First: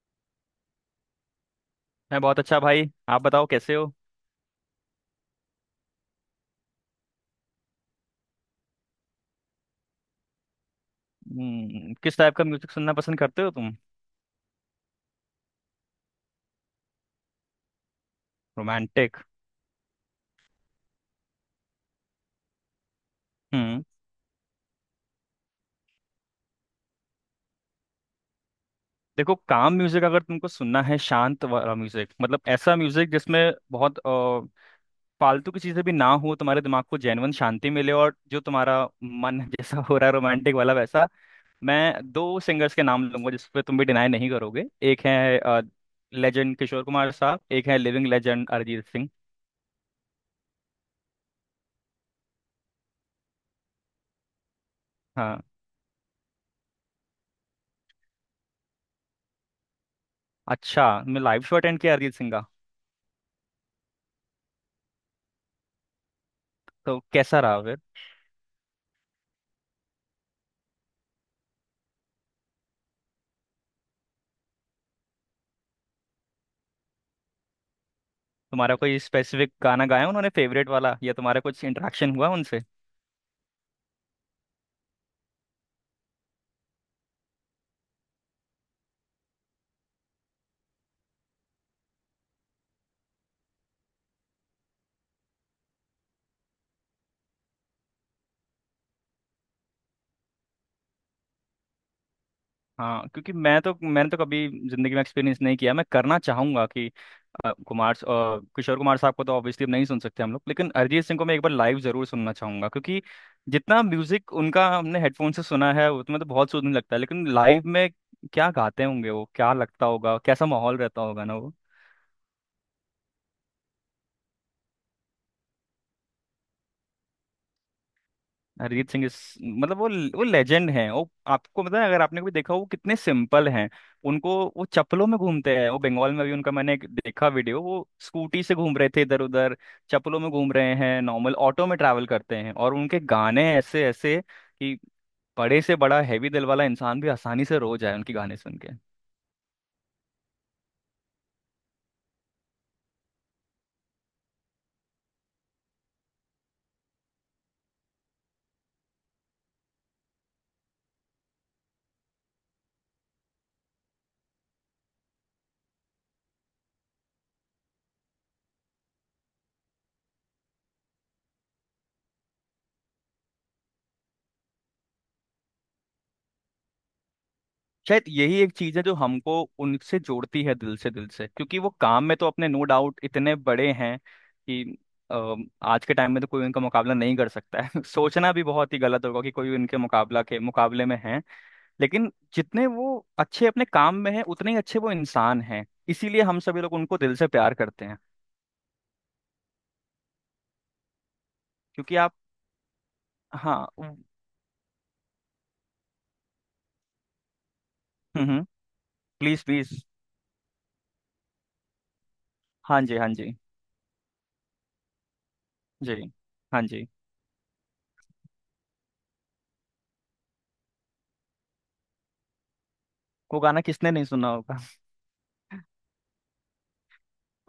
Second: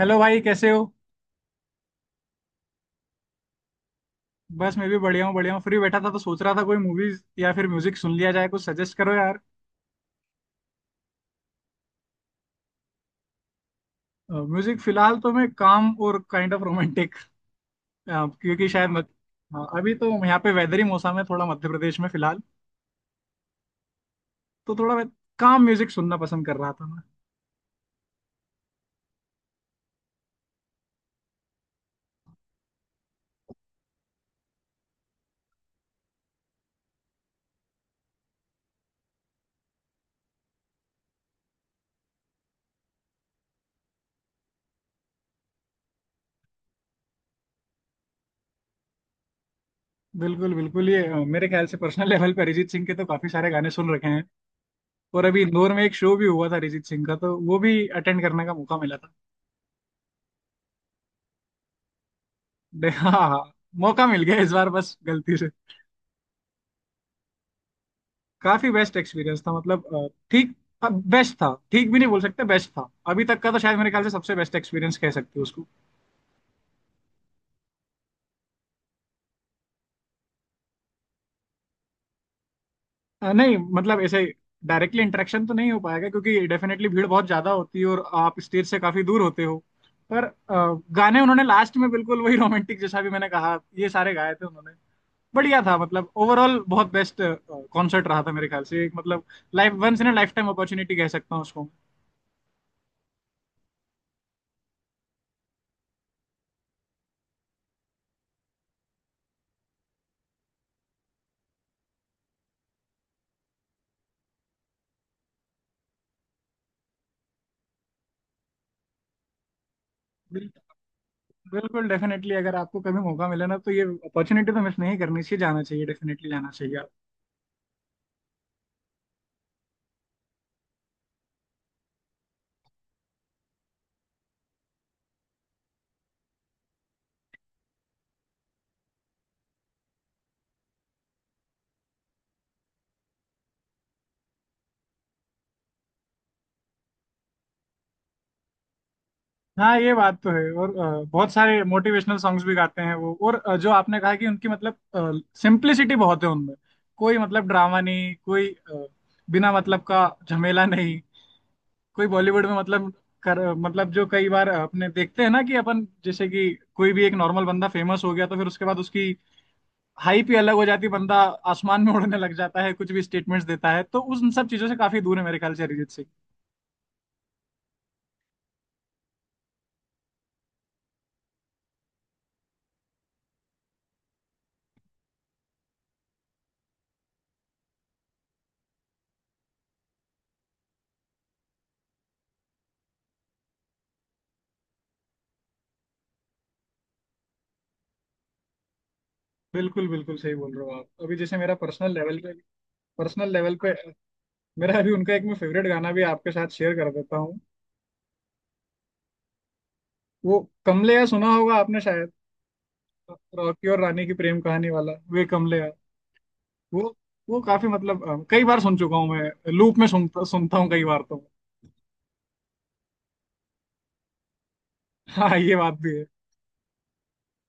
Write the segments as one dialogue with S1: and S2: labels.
S1: Hello भाई कैसे हो।
S2: मैं बहुत अच्छा भाई। आप बताओ कैसे हो?
S1: बस मैं भी बढ़िया हूँ फ्री बैठा था तो सोच रहा था कोई मूवीज या फिर म्यूजिक सुन लिया जाए, कुछ सजेस्ट करो यार।
S2: किस टाइप का म्यूजिक सुनना पसंद करते हो तुम?
S1: म्यूजिक फिलहाल तो मैं काम और काइंड ऑफ रोमांटिक, क्योंकि शायद मत,
S2: रोमांटिक।
S1: हाँ, अभी तो यहाँ पे वेदर ही मौसम है थोड़ा, मध्य प्रदेश में फिलहाल।
S2: हम्म।
S1: तो थोड़ा मैं काम म्यूजिक सुनना पसंद कर रहा था मैं।
S2: देखो, काम म्यूजिक अगर तुमको सुनना है, शांत वाला म्यूजिक, मतलब ऐसा म्यूजिक जिसमें बहुत फालतू की चीजें भी ना हो, तुम्हारे दिमाग को जेन्युइन शांति मिले, और जो तुम्हारा मन जैसा हो रहा है रोमांटिक वाला वैसा। मैं दो सिंगर्स के नाम लूंगा जिस पे तुम भी डिनाई नहीं करोगे। एक है लेजेंड किशोर कुमार साहब, एक है लिविंग लेजेंड अरिजीत सिंह।
S1: बिल्कुल बिल्कुल, ये मेरे ख्याल से पर्सनल लेवल पर अरिजीत सिंह के तो काफी सारे गाने सुन रखे हैं। और अभी
S2: हाँ,
S1: इंदौर में एक शो भी हुआ था अरिजीत सिंह का, तो वो भी अटेंड करने का मौका मिला था।
S2: अच्छा, मैं लाइव शो अटेंड किया अरिजीत सिंह का।
S1: हाँ हाँ, मौका मिल गया इस बार, बस गलती से।
S2: तो कैसा रहा?
S1: काफी बेस्ट एक्सपीरियंस था, मतलब ठीक बेस्ट था, ठीक भी नहीं बोल सकते, बेस्ट था अभी तक का तो, शायद मेरे ख्याल से सबसे बेस्ट एक्सपीरियंस कह सकते हो उसको।
S2: तुम्हारा कोई स्पेसिफिक गाना गाया उन्होंने फेवरेट वाला, या तुम्हारा कुछ इंटरेक्शन हुआ उनसे?
S1: नहीं, मतलब ऐसे डायरेक्टली इंटरेक्शन तो नहीं हो पाएगा क्योंकि डेफिनेटली भीड़ बहुत ज्यादा होती है और आप स्टेज से काफी दूर होते हो। पर गाने उन्होंने लास्ट में बिल्कुल वही रोमांटिक, जैसा भी मैंने कहा, ये सारे गाए थे उन्होंने। बढ़िया था, मतलब ओवरऑल बहुत बेस्ट कॉन्सर्ट रहा था मेरे ख्याल से, एक मतलब life once in lifetime opportunity कह सकता हूँ उसको।
S2: हाँ, क्योंकि मैं तो, मैंने तो कभी जिंदगी में एक्सपीरियंस नहीं किया। मैं करना चाहूंगा कि कुमार किशोर कुमार साहब को तो ऑब्वियसली अब नहीं सुन सकते हम लोग, लेकिन अरिजीत सिंह को मैं एक बार लाइव जरूर सुनना चाहूंगा, क्योंकि जितना म्यूजिक उनका हमने हेडफोन से सुना है उसमें तो बहुत सुकून लगता है, लेकिन लाइव में क्या गाते होंगे वो, क्या लगता होगा, कैसा माहौल रहता होगा ना वो।
S1: बिल्कुल डेफिनेटली, अगर आपको कभी मौका मिले ना तो ये अपॉर्चुनिटी तो मिस नहीं करनी चाहिए, जाना चाहिए, डेफिनेटली जाना चाहिए आप।
S2: अरिजीत सिंह इस मतलब वो लेजेंड हैं। वो, आपको पता है, अगर आपने कभी देखा हो, वो कितने सिंपल हैं। उनको, वो चप्पलों में घूमते हैं, वो बंगाल में भी उनका मैंने एक देखा वीडियो, वो स्कूटी से घूम रहे थे इधर उधर, चप्पलों में घूम रहे हैं, नॉर्मल ऑटो में ट्रैवल करते हैं, और उनके गाने ऐसे ऐसे कि बड़े से बड़ा हैवी दिल वाला इंसान भी आसानी से रो जाए उनके गाने सुन के।
S1: हाँ ये बात तो है, और बहुत सारे मोटिवेशनल सॉन्ग्स भी गाते हैं वो, और जो आपने कहा कि उनकी मतलब सिंप्लिसिटी बहुत है उनमें, कोई मतलब ड्रामा नहीं, बिना मतलब का झमेला नहीं, कोई बॉलीवुड में मतलब कर मतलब, जो कई बार अपने देखते हैं ना कि अपन जैसे कि कोई भी एक नॉर्मल बंदा फेमस हो गया तो फिर उसके बाद उसकी हाइप ही अलग हो जाती है, बंदा आसमान में उड़ने लग जाता है, कुछ भी स्टेटमेंट्स देता है, तो उस उन सब चीजों से काफी दूर है मेरे ख्याल से अरिजीत सिंह।
S2: शायद यही एक चीज है जो हमको उनसे जोड़ती है, दिल से, दिल से, क्योंकि वो काम में तो अपने नो डाउट इतने बड़े हैं कि आज के टाइम में तो कोई उनका मुकाबला नहीं कर सकता है। सोचना भी बहुत ही गलत होगा कि कोई उनके मुकाबला के मुकाबले में है। लेकिन जितने वो अच्छे अपने काम में है, उतने ही अच्छे वो इंसान हैं, इसीलिए हम सभी लोग उनको दिल से प्यार करते हैं।
S1: बिल्कुल बिल्कुल सही बोल रहे हो आप। अभी जैसे मेरा
S2: क्योंकि आप
S1: पर्सनल लेवल
S2: हाँ।
S1: पे मेरा अभी उनका एक मैं फेवरेट गाना भी आपके साथ शेयर कर देता हूँ।
S2: हम्म। Please please.
S1: वो कमलेया सुना होगा आपने शायद,
S2: हाँ जी, हाँ जी।
S1: रॉकी और रानी की प्रेम कहानी वाला, वे कमलेया।
S2: जी, हाँ
S1: वो
S2: जी।
S1: वो काफी मतलब कई बार सुन चुका हूँ मैं, लूप में सुनता सुनता हूँ कई बार तो।
S2: वो गाना किसने नहीं सुना होगा?
S1: हाँ ये बात भी है।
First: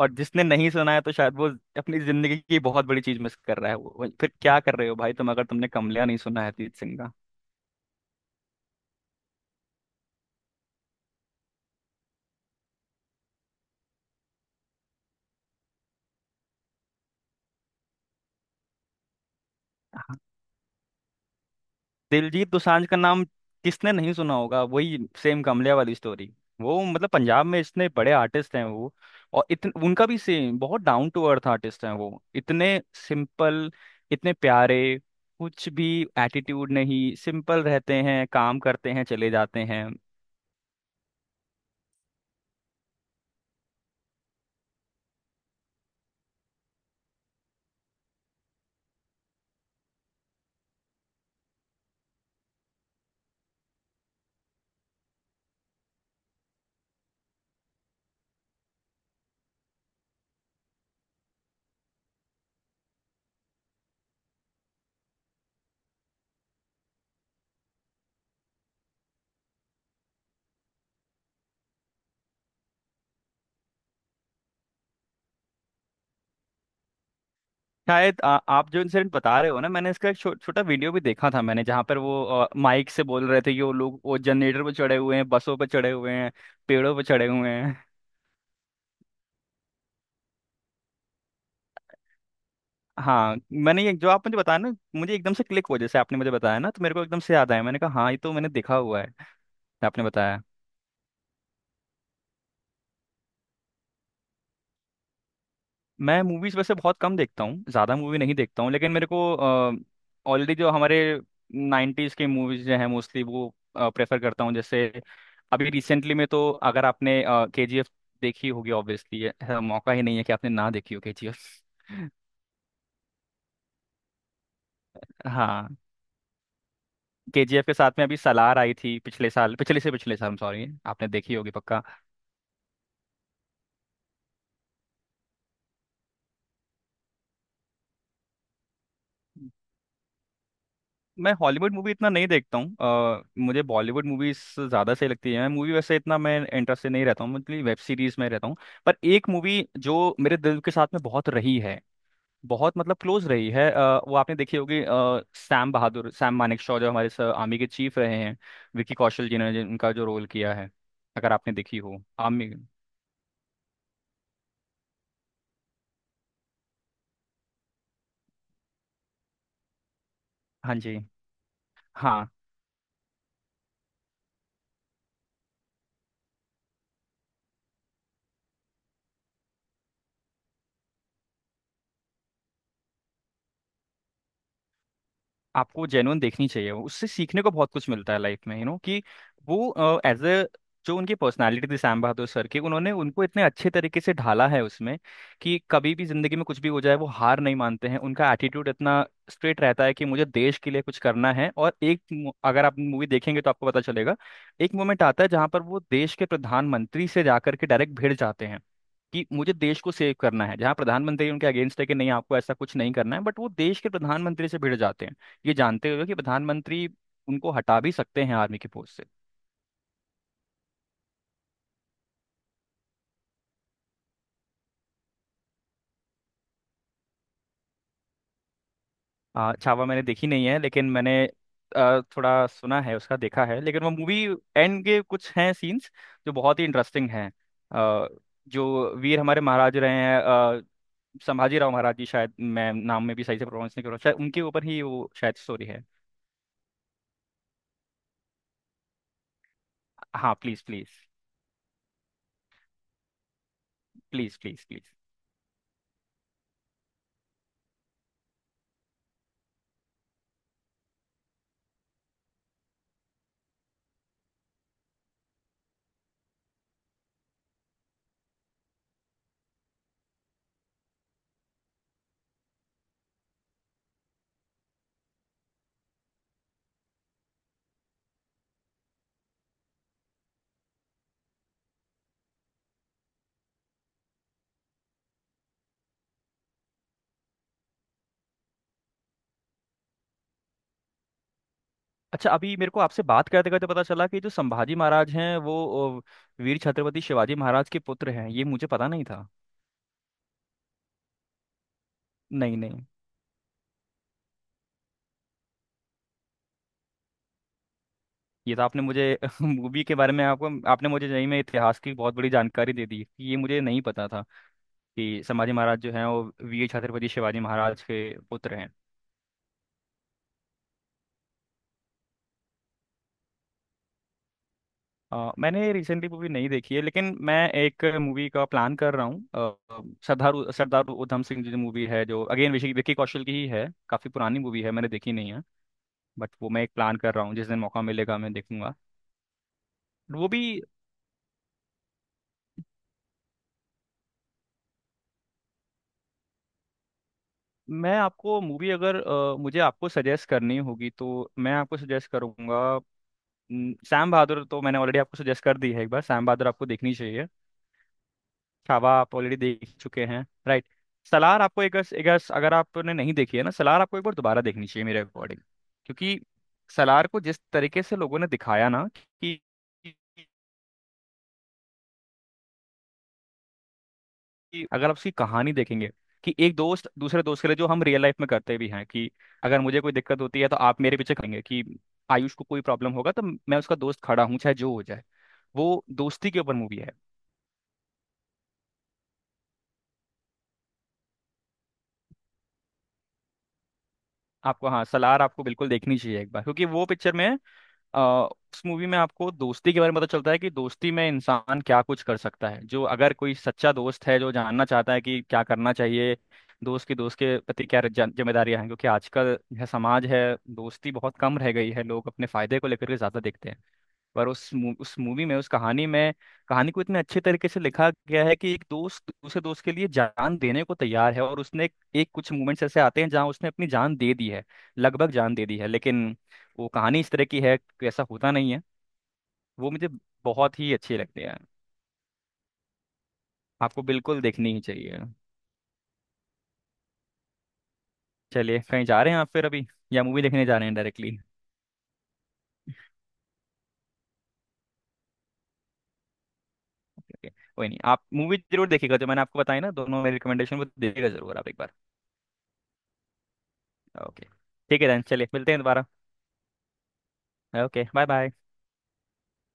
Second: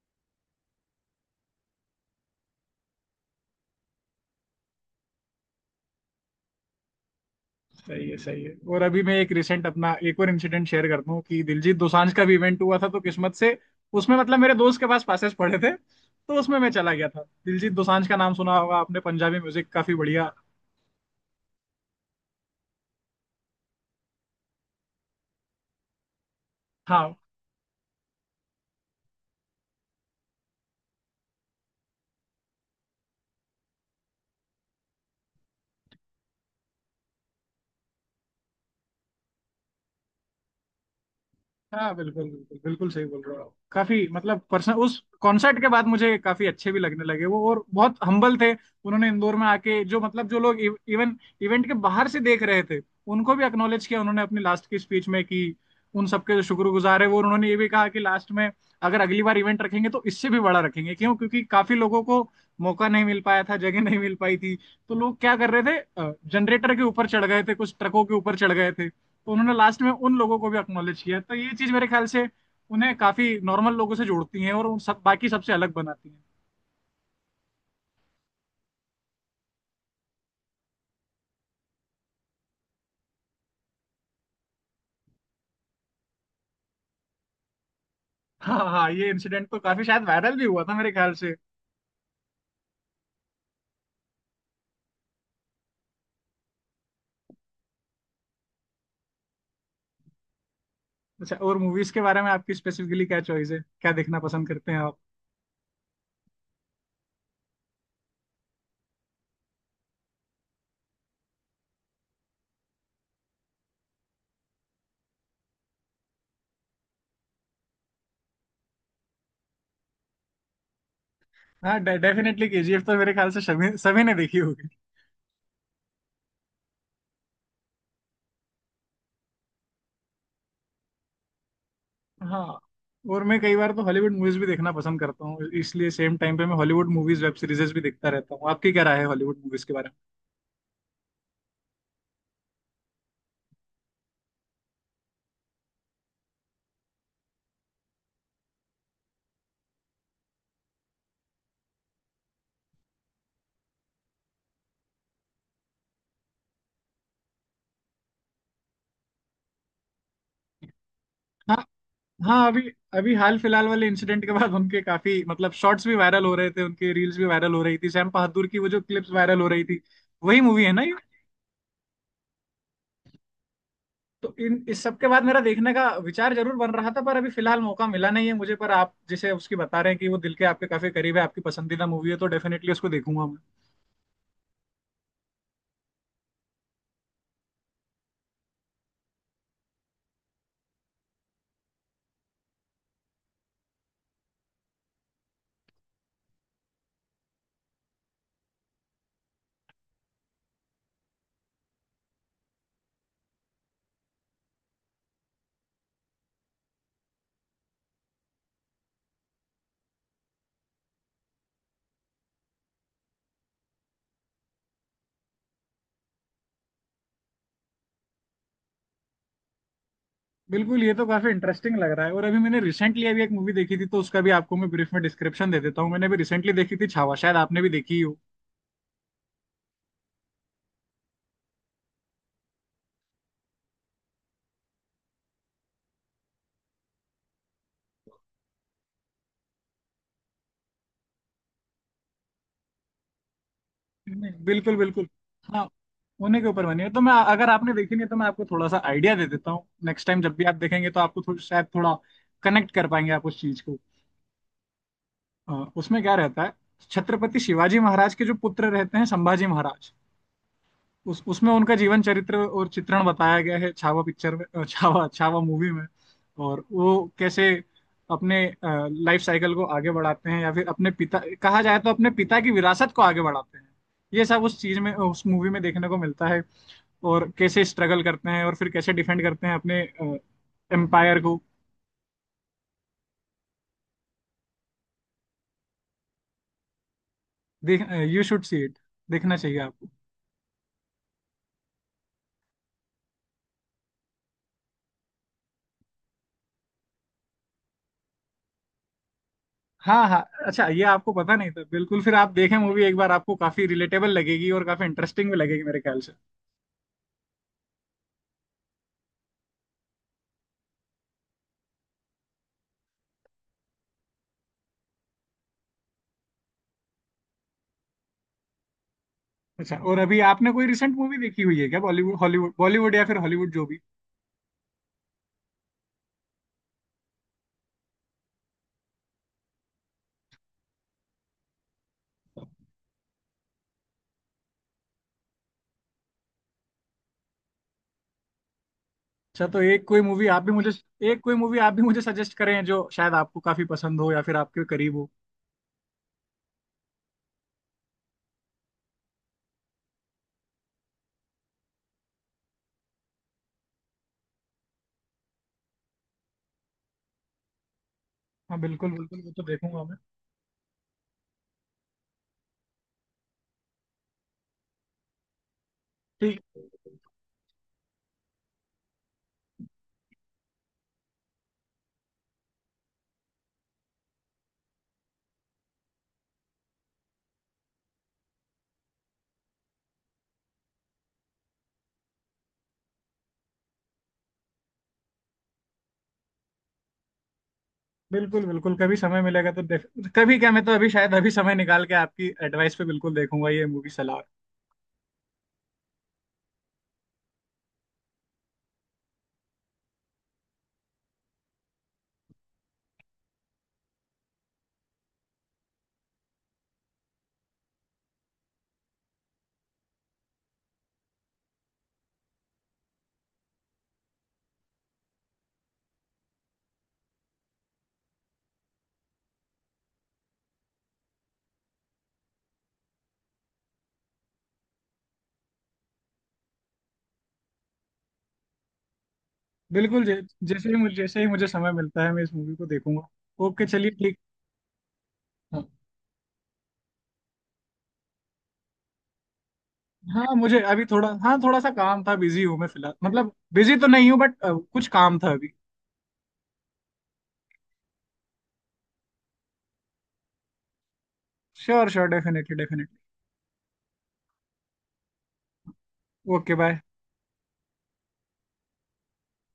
S2: और जिसने नहीं सुना है तो शायद वो अपनी जिंदगी की बहुत बड़ी चीज मिस कर रहा है। फिर क्या कर रहे हो भाई तुम, अगर तुमने कमलिया नहीं सुना है अरिजीत सिंह का।
S1: सही है सही है। और अभी मैं एक रिसेंट अपना एक और इंसिडेंट शेयर करता हूँ कि दिलजीत दोसांझ का भी इवेंट हुआ था, तो किस्मत से उसमें मतलब मेरे दोस्त के पास पासेस पड़े थे तो उसमें मैं चला गया था। दिलजीत दोसांझ का नाम सुना होगा आपने, पंजाबी म्यूजिक काफी
S2: हाँ।
S1: बढ़िया।
S2: दिलजीत दोसांझ का नाम किसने नहीं सुना होगा? वही सेम कमलिया वाली स्टोरी। वो मतलब
S1: हाँ
S2: पंजाब में इतने बड़े आर्टिस्ट हैं वो। और इतन उनका भी सेम, बहुत डाउन टू अर्थ आर्टिस्ट हैं वो, इतने सिंपल, इतने प्यारे, कुछ भी एटीट्यूड नहीं, सिंपल रहते हैं, काम करते हैं, चले जाते हैं।
S1: हाँ बिल्कुल बिल्कुल बिल्कुल सही बोल रहे हो आप। काफी मतलब पर्सन उस कॉन्सर्ट के बाद मुझे काफी अच्छे भी लगने लगे वो, और बहुत हम्बल थे। उन्होंने इंदौर में आके जो मतलब जो लोग इवन इवेंट के बाहर से देख रहे थे, उनको भी एक्नॉलेज किया उन्होंने अपनी लास्ट की स्पीच में, कि उन सबके जो शुक्रगुजार है वो, और उन्होंने ये भी कहा कि लास्ट में अगर अगली बार इवेंट रखेंगे तो इससे भी बड़ा रखेंगे, क्योंकि काफी लोगों को मौका नहीं मिल पाया था, जगह नहीं मिल पाई थी। तो लोग क्या कर रहे थे, जनरेटर के ऊपर चढ़ गए थे, कुछ ट्रकों के ऊपर चढ़ गए थे। तो उन्होंने लास्ट में उन लोगों को भी अक्नॉलेज किया, तो ये चीज मेरे ख्याल से उन्हें काफी नॉर्मल लोगों से जोड़ती है, और उन सब बाकी सबसे अलग बनाती है।
S2: शायद आप जो इंसिडेंट बता रहे हो ना, मैंने इसका एक छोटा वीडियो भी देखा था, मैंने जहाँ पर वो माइक से बोल रहे थे कि वो लोग वो जनरेटर पे चढ़े हुए हैं, बसों पे चढ़े हुए हैं, पेड़ों पे चढ़े हुए हैं।
S1: हाँ हाँ हाँ, ये इंसिडेंट तो काफी शायद वायरल भी हुआ था मेरे ख्याल से।
S2: हाँ, मैंने ये जो आप मुझे बताया ना, मुझे एकदम से क्लिक हो, जैसे आपने मुझे बताया ना तो मेरे को एकदम से याद आया, मैंने कहा हाँ ये तो मैंने देखा हुआ है, आपने बताया।
S1: अच्छा, और मूवीज के बारे में आपकी स्पेसिफिकली क्या चॉइस है, क्या देखना पसंद करते हैं आप?
S2: मैं मूवीज वैसे बहुत कम देखता हूँ, ज़्यादा मूवी नहीं देखता हूँ, लेकिन मेरे को ऑलरेडी जो हमारे 90s के मूवीज जो हैं मोस्टली वो प्रेफर करता हूँ। जैसे अभी रिसेंटली में तो, अगर आपने के जी एफ देखी होगी, ऑब्वियसली, मौका ही नहीं है कि आपने ना देखी हो के जी एफ।
S1: हाँ डेफिनेटली केजीएफ तो मेरे ख्याल से सभी सभी ने देखी होगी।
S2: हाँ, के जी एफ के साथ में अभी सलार आई थी पिछले साल, पिछले से पिछले साल सॉरी, आपने देखी होगी पक्का।
S1: हाँ, और मैं कई बार तो हॉलीवुड मूवीज भी देखना पसंद करता हूँ, इसलिए सेम टाइम पे मैं हॉलीवुड मूवीज वेब सीरीजेस भी देखता रहता हूँ। आपकी क्या राय है हॉलीवुड मूवीज के बारे
S2: मैं हॉलीवुड मूवी इतना नहीं देखता हूँ। मुझे बॉलीवुड मूवीज ज़्यादा सही लगती है। मैं मूवी वैसे इतना मैं इंटरेस्टेड नहीं रहता हूँ, मतलब वेब सीरीज में रहता हूँ। पर एक मूवी जो मेरे दिल के साथ में बहुत रही है, बहुत मतलब क्लोज रही है, वो आपने देखी होगी, सैम बहादुर। सैम मानेकशॉ जो हमारे आर्मी के चीफ रहे हैं, विकी कौशल जी ने जिनका जो रोल किया है, अगर आपने
S1: में?
S2: देखी हो
S1: हाँ
S2: आर्मी।
S1: अभी, अभी हाल फिलहाल वाले इंसिडेंट के बाद उनके काफी मतलब शॉर्ट्स भी वायरल हो रहे थे, उनके रील्स भी वायरल हो रही थी, सैम बहादुर की वो जो क्लिप्स वायरल हो रही थी, वही मूवी है
S2: हाँ
S1: ना ये?
S2: जी। हाँ।
S1: तो इन इस सब के बाद मेरा देखने का विचार जरूर बन रहा था, पर अभी फिलहाल मौका मिला नहीं है मुझे। पर आप जैसे उसकी बता रहे हैं कि वो दिल के आपके काफी करीब है, आपकी पसंदीदा मूवी है, तो डेफिनेटली उसको देखूंगा मैं।
S2: आपको जेन्युइन देखनी चाहिए, उससे सीखने को बहुत कुछ मिलता है लाइफ में, यू नो कि वो एज ए, जो उनकी पर्सनालिटी थी श्याम बहादुर सर की, उन्होंने उनको इतने अच्छे तरीके से ढाला है उसमें कि कभी भी जिंदगी में कुछ भी हो जाए वो हार नहीं मानते हैं। उनका एटीट्यूड इतना स्ट्रेट रहता है कि मुझे देश के लिए कुछ करना है, और अगर आप मूवी देखेंगे तो आपको पता चलेगा एक मोमेंट आता है जहां पर वो देश के प्रधानमंत्री से जाकर के डायरेक्ट भिड़ जाते हैं कि मुझे देश को सेव करना है, जहाँ प्रधानमंत्री उनके अगेंस्ट है कि नहीं आपको ऐसा कुछ नहीं करना है, बट वो देश के प्रधानमंत्री से भिड़ जाते हैं, ये जानते हुए कि प्रधानमंत्री उनको हटा भी सकते हैं आर्मी की पोस्ट से।
S1: बिल्कुल, ये तो काफी इंटरेस्टिंग लग रहा है। और अभी मैंने रिसेंटली अभी एक मूवी देखी थी, तो उसका भी आपको मैं ब्रीफ में डिस्क्रिप्शन दे देता हूँ। मैंने अभी रिसेंटली देखी थी छावा, शायद आपने भी देखी हो।
S2: छावा मैंने देखी नहीं है, लेकिन मैंने थोड़ा सुना है उसका, देखा है। लेकिन वो मूवी एंड के कुछ हैं सीन्स जो बहुत ही इंटरेस्टिंग हैं, आ, जो वीर हमारे महाराज रहे हैं संभाजी राव महाराज जी, शायद मैं नाम में भी सही से प्रोनाउंस नहीं कर रहा, शायद
S1: नहीं,
S2: उनके ऊपर
S1: बिल्कुल
S2: ही
S1: बिल्कुल।
S2: वो शायद स्टोरी
S1: हाँ,
S2: है।
S1: उन्हीं के ऊपर बनी है। तो मैं, अगर आपने देखी नहीं है, तो मैं आपको थोड़ा सा आइडिया दे देता हूँ, नेक्स्ट टाइम
S2: हाँ।
S1: जब भी आप
S2: प्लीज
S1: देखेंगे
S2: प्लीज
S1: तो आपको थोड़ा शायद थोड़ा कनेक्ट कर पाएंगे आप उस चीज को।
S2: प्लीज। Please please.
S1: उसमें क्या रहता है, छत्रपति शिवाजी महाराज के जो पुत्र रहते हैं संभाजी महाराज, उस उसमें उनका जीवन चरित्र और चित्रण बताया गया है छावा पिक्चर में, अ, छावा छावा मूवी में। और वो कैसे अपने लाइफ साइकिल को आगे बढ़ाते हैं, या फिर अपने पिता कहा जाए तो अपने पिता की विरासत को आगे बढ़ाते हैं, ये सब उस चीज में उस मूवी में देखने को मिलता है। और कैसे स्ट्रगल करते हैं, और फिर कैसे डिफेंड करते हैं अपने एम्पायर को। देख, यू शुड सी इट, देखना चाहिए आपको।
S2: अच्छा, अभी मेरे को आपसे बात करते करते पता चला कि जो संभाजी महाराज हैं वो वीर छत्रपति शिवाजी महाराज के पुत्र हैं, ये मुझे पता नहीं था।
S1: हाँ हाँ। अच्छा ये आपको पता नहीं था? बिल्कुल, फिर आप देखें
S2: नहीं
S1: मूवी
S2: नहीं,
S1: एक बार, आपको काफी रिलेटेबल लगेगी और काफी इंटरेस्टिंग भी लगेगी मेरे ख्याल से।
S2: ये तो आपने मुझे मूवी के बारे में आपको, आपने मुझे, नहीं में इतिहास की बहुत बड़ी जानकारी दे दी, ये मुझे नहीं पता था कि संभाजी महाराज जो हैं वो वीर छत्रपति शिवाजी महाराज के पुत्र हैं।
S1: अच्छा, और अभी आपने कोई रिसेंट मूवी देखी हुई है क्या? बॉलीवुड हॉलीवुड, बॉलीवुड या फिर हॉलीवुड, जो भी।
S2: मैंने रिसेंटली मूवी नहीं देखी है, लेकिन मैं एक मूवी का प्लान कर रहा हूँ, सरदार उधम सिंह। जो मूवी है जो अगेन विकी विकी कौशल की ही है, काफ़ी पुरानी मूवी है, मैंने देखी नहीं है, बट वो मैं एक प्लान कर रहा हूँ, जिस दिन मौका मिलेगा मैं देखूंगा।
S1: अच्छा तो
S2: वो भी
S1: एक कोई मूवी आप भी मुझे सजेस्ट करें, जो शायद आपको काफी पसंद हो या फिर आपके करीब हो।
S2: मैं आपको मूवी, अगर मुझे आपको सजेस्ट करनी होगी तो मैं आपको सजेस्ट करूंगा। न, सैम बहादुर तो मैंने ऑलरेडी आपको सजेस्ट कर दी है, एक बार सैम बहादुर आपको देखनी चाहिए।
S1: हाँ बिल्कुल
S2: छावा आप
S1: बिल्कुल, वो
S2: ऑलरेडी
S1: तो
S2: देख
S1: देखूंगा मैं।
S2: चुके हैं, राइट? सलार आपको एक एक, अगर आपने नहीं देखी है ना, सलार आपको एक बार दोबारा देखनी चाहिए मेरे अकॉर्डिंग। क्योंकि
S1: ठीक।
S2: सलार को जिस तरीके से लोगों ने दिखाया ना, कि कि अगर आप उसकी कहानी देखेंगे कि एक दोस्त दूसरे दोस्त के लिए, जो हम रियल लाइफ में करते भी हैं कि अगर मुझे कोई दिक्कत होती है तो आप मेरे पीछे खड़ेंगे, कि आयुष को कोई प्रॉब्लम होगा तो मैं उसका दोस्त खड़ा हूँ चाहे जो हो जाए। वो दोस्ती के ऊपर मूवी है।
S1: बिल्कुल बिल्कुल, कभी समय मिलेगा तो देख कभी क्या, मैं तो अभी शायद अभी समय निकाल के आपकी एडवाइस पे बिल्कुल देखूंगा ये मूवी, सलाह।
S2: आपको, हाँ, सलार आपको बिल्कुल देखनी चाहिए एक बार। क्योंकि वो पिक्चर में, आ, उस मूवी में आपको दोस्ती के बारे में पता चलता है कि दोस्ती में इंसान क्या कुछ कर सकता है, जो अगर कोई सच्चा दोस्त है जो जानना चाहता है कि क्या करना चाहिए, दोस्त की दोस्त के प्रति क्या जिम्मेदारियां हैं। क्योंकि आजकल यह समाज है, दोस्ती बहुत कम रह गई है, लोग अपने फायदे को लेकर के ज्यादा देखते हैं। पर उस मूवी में, उस कहानी में, कहानी को इतने अच्छे तरीके से लिखा गया है कि एक दोस्त दूसरे दोस्त के लिए जान देने को तैयार है, और उसने एक कुछ मोमेंट्स ऐसे आते हैं जहां उसने अपनी जान दे दी है, लगभग जान दे दी है, लेकिन वो कहानी इस तरह की है कि ऐसा होता नहीं है। वो मुझे
S1: बिल्कुल
S2: बहुत
S1: जैसे
S2: ही
S1: ही मुझे
S2: अच्छी
S1: जैसे
S2: लगती
S1: ही
S2: है।
S1: मुझे समय मिलता है मैं इस मूवी को देखूंगा। ओके
S2: आपको
S1: चलिए, ठीक।
S2: बिल्कुल देखनी ही चाहिए। चलिए, कहीं जा रहे हैं आप फिर अभी, या मूवी
S1: हाँ
S2: देखने जा
S1: मुझे
S2: रहे हैं
S1: अभी थोड़ा
S2: डायरेक्टली?
S1: हाँ थोड़ा सा काम था, बिजी हूँ मैं फिलहाल, मतलब बिजी तो नहीं हूँ बट कुछ काम था अभी।
S2: ओके, कोई नहीं, आप मूवी जरूर देखिएगा, जो मैंने आपको बताई ना दोनों मेरी रिकमेंडेशन, वो देखिएगा जरूर आप एक बार।
S1: Sure sure, definitely definitely.
S2: Okay, ठीक है, देन चलिए मिलते हैं दोबारा।
S1: Okay bye.
S2: Okay bye bye.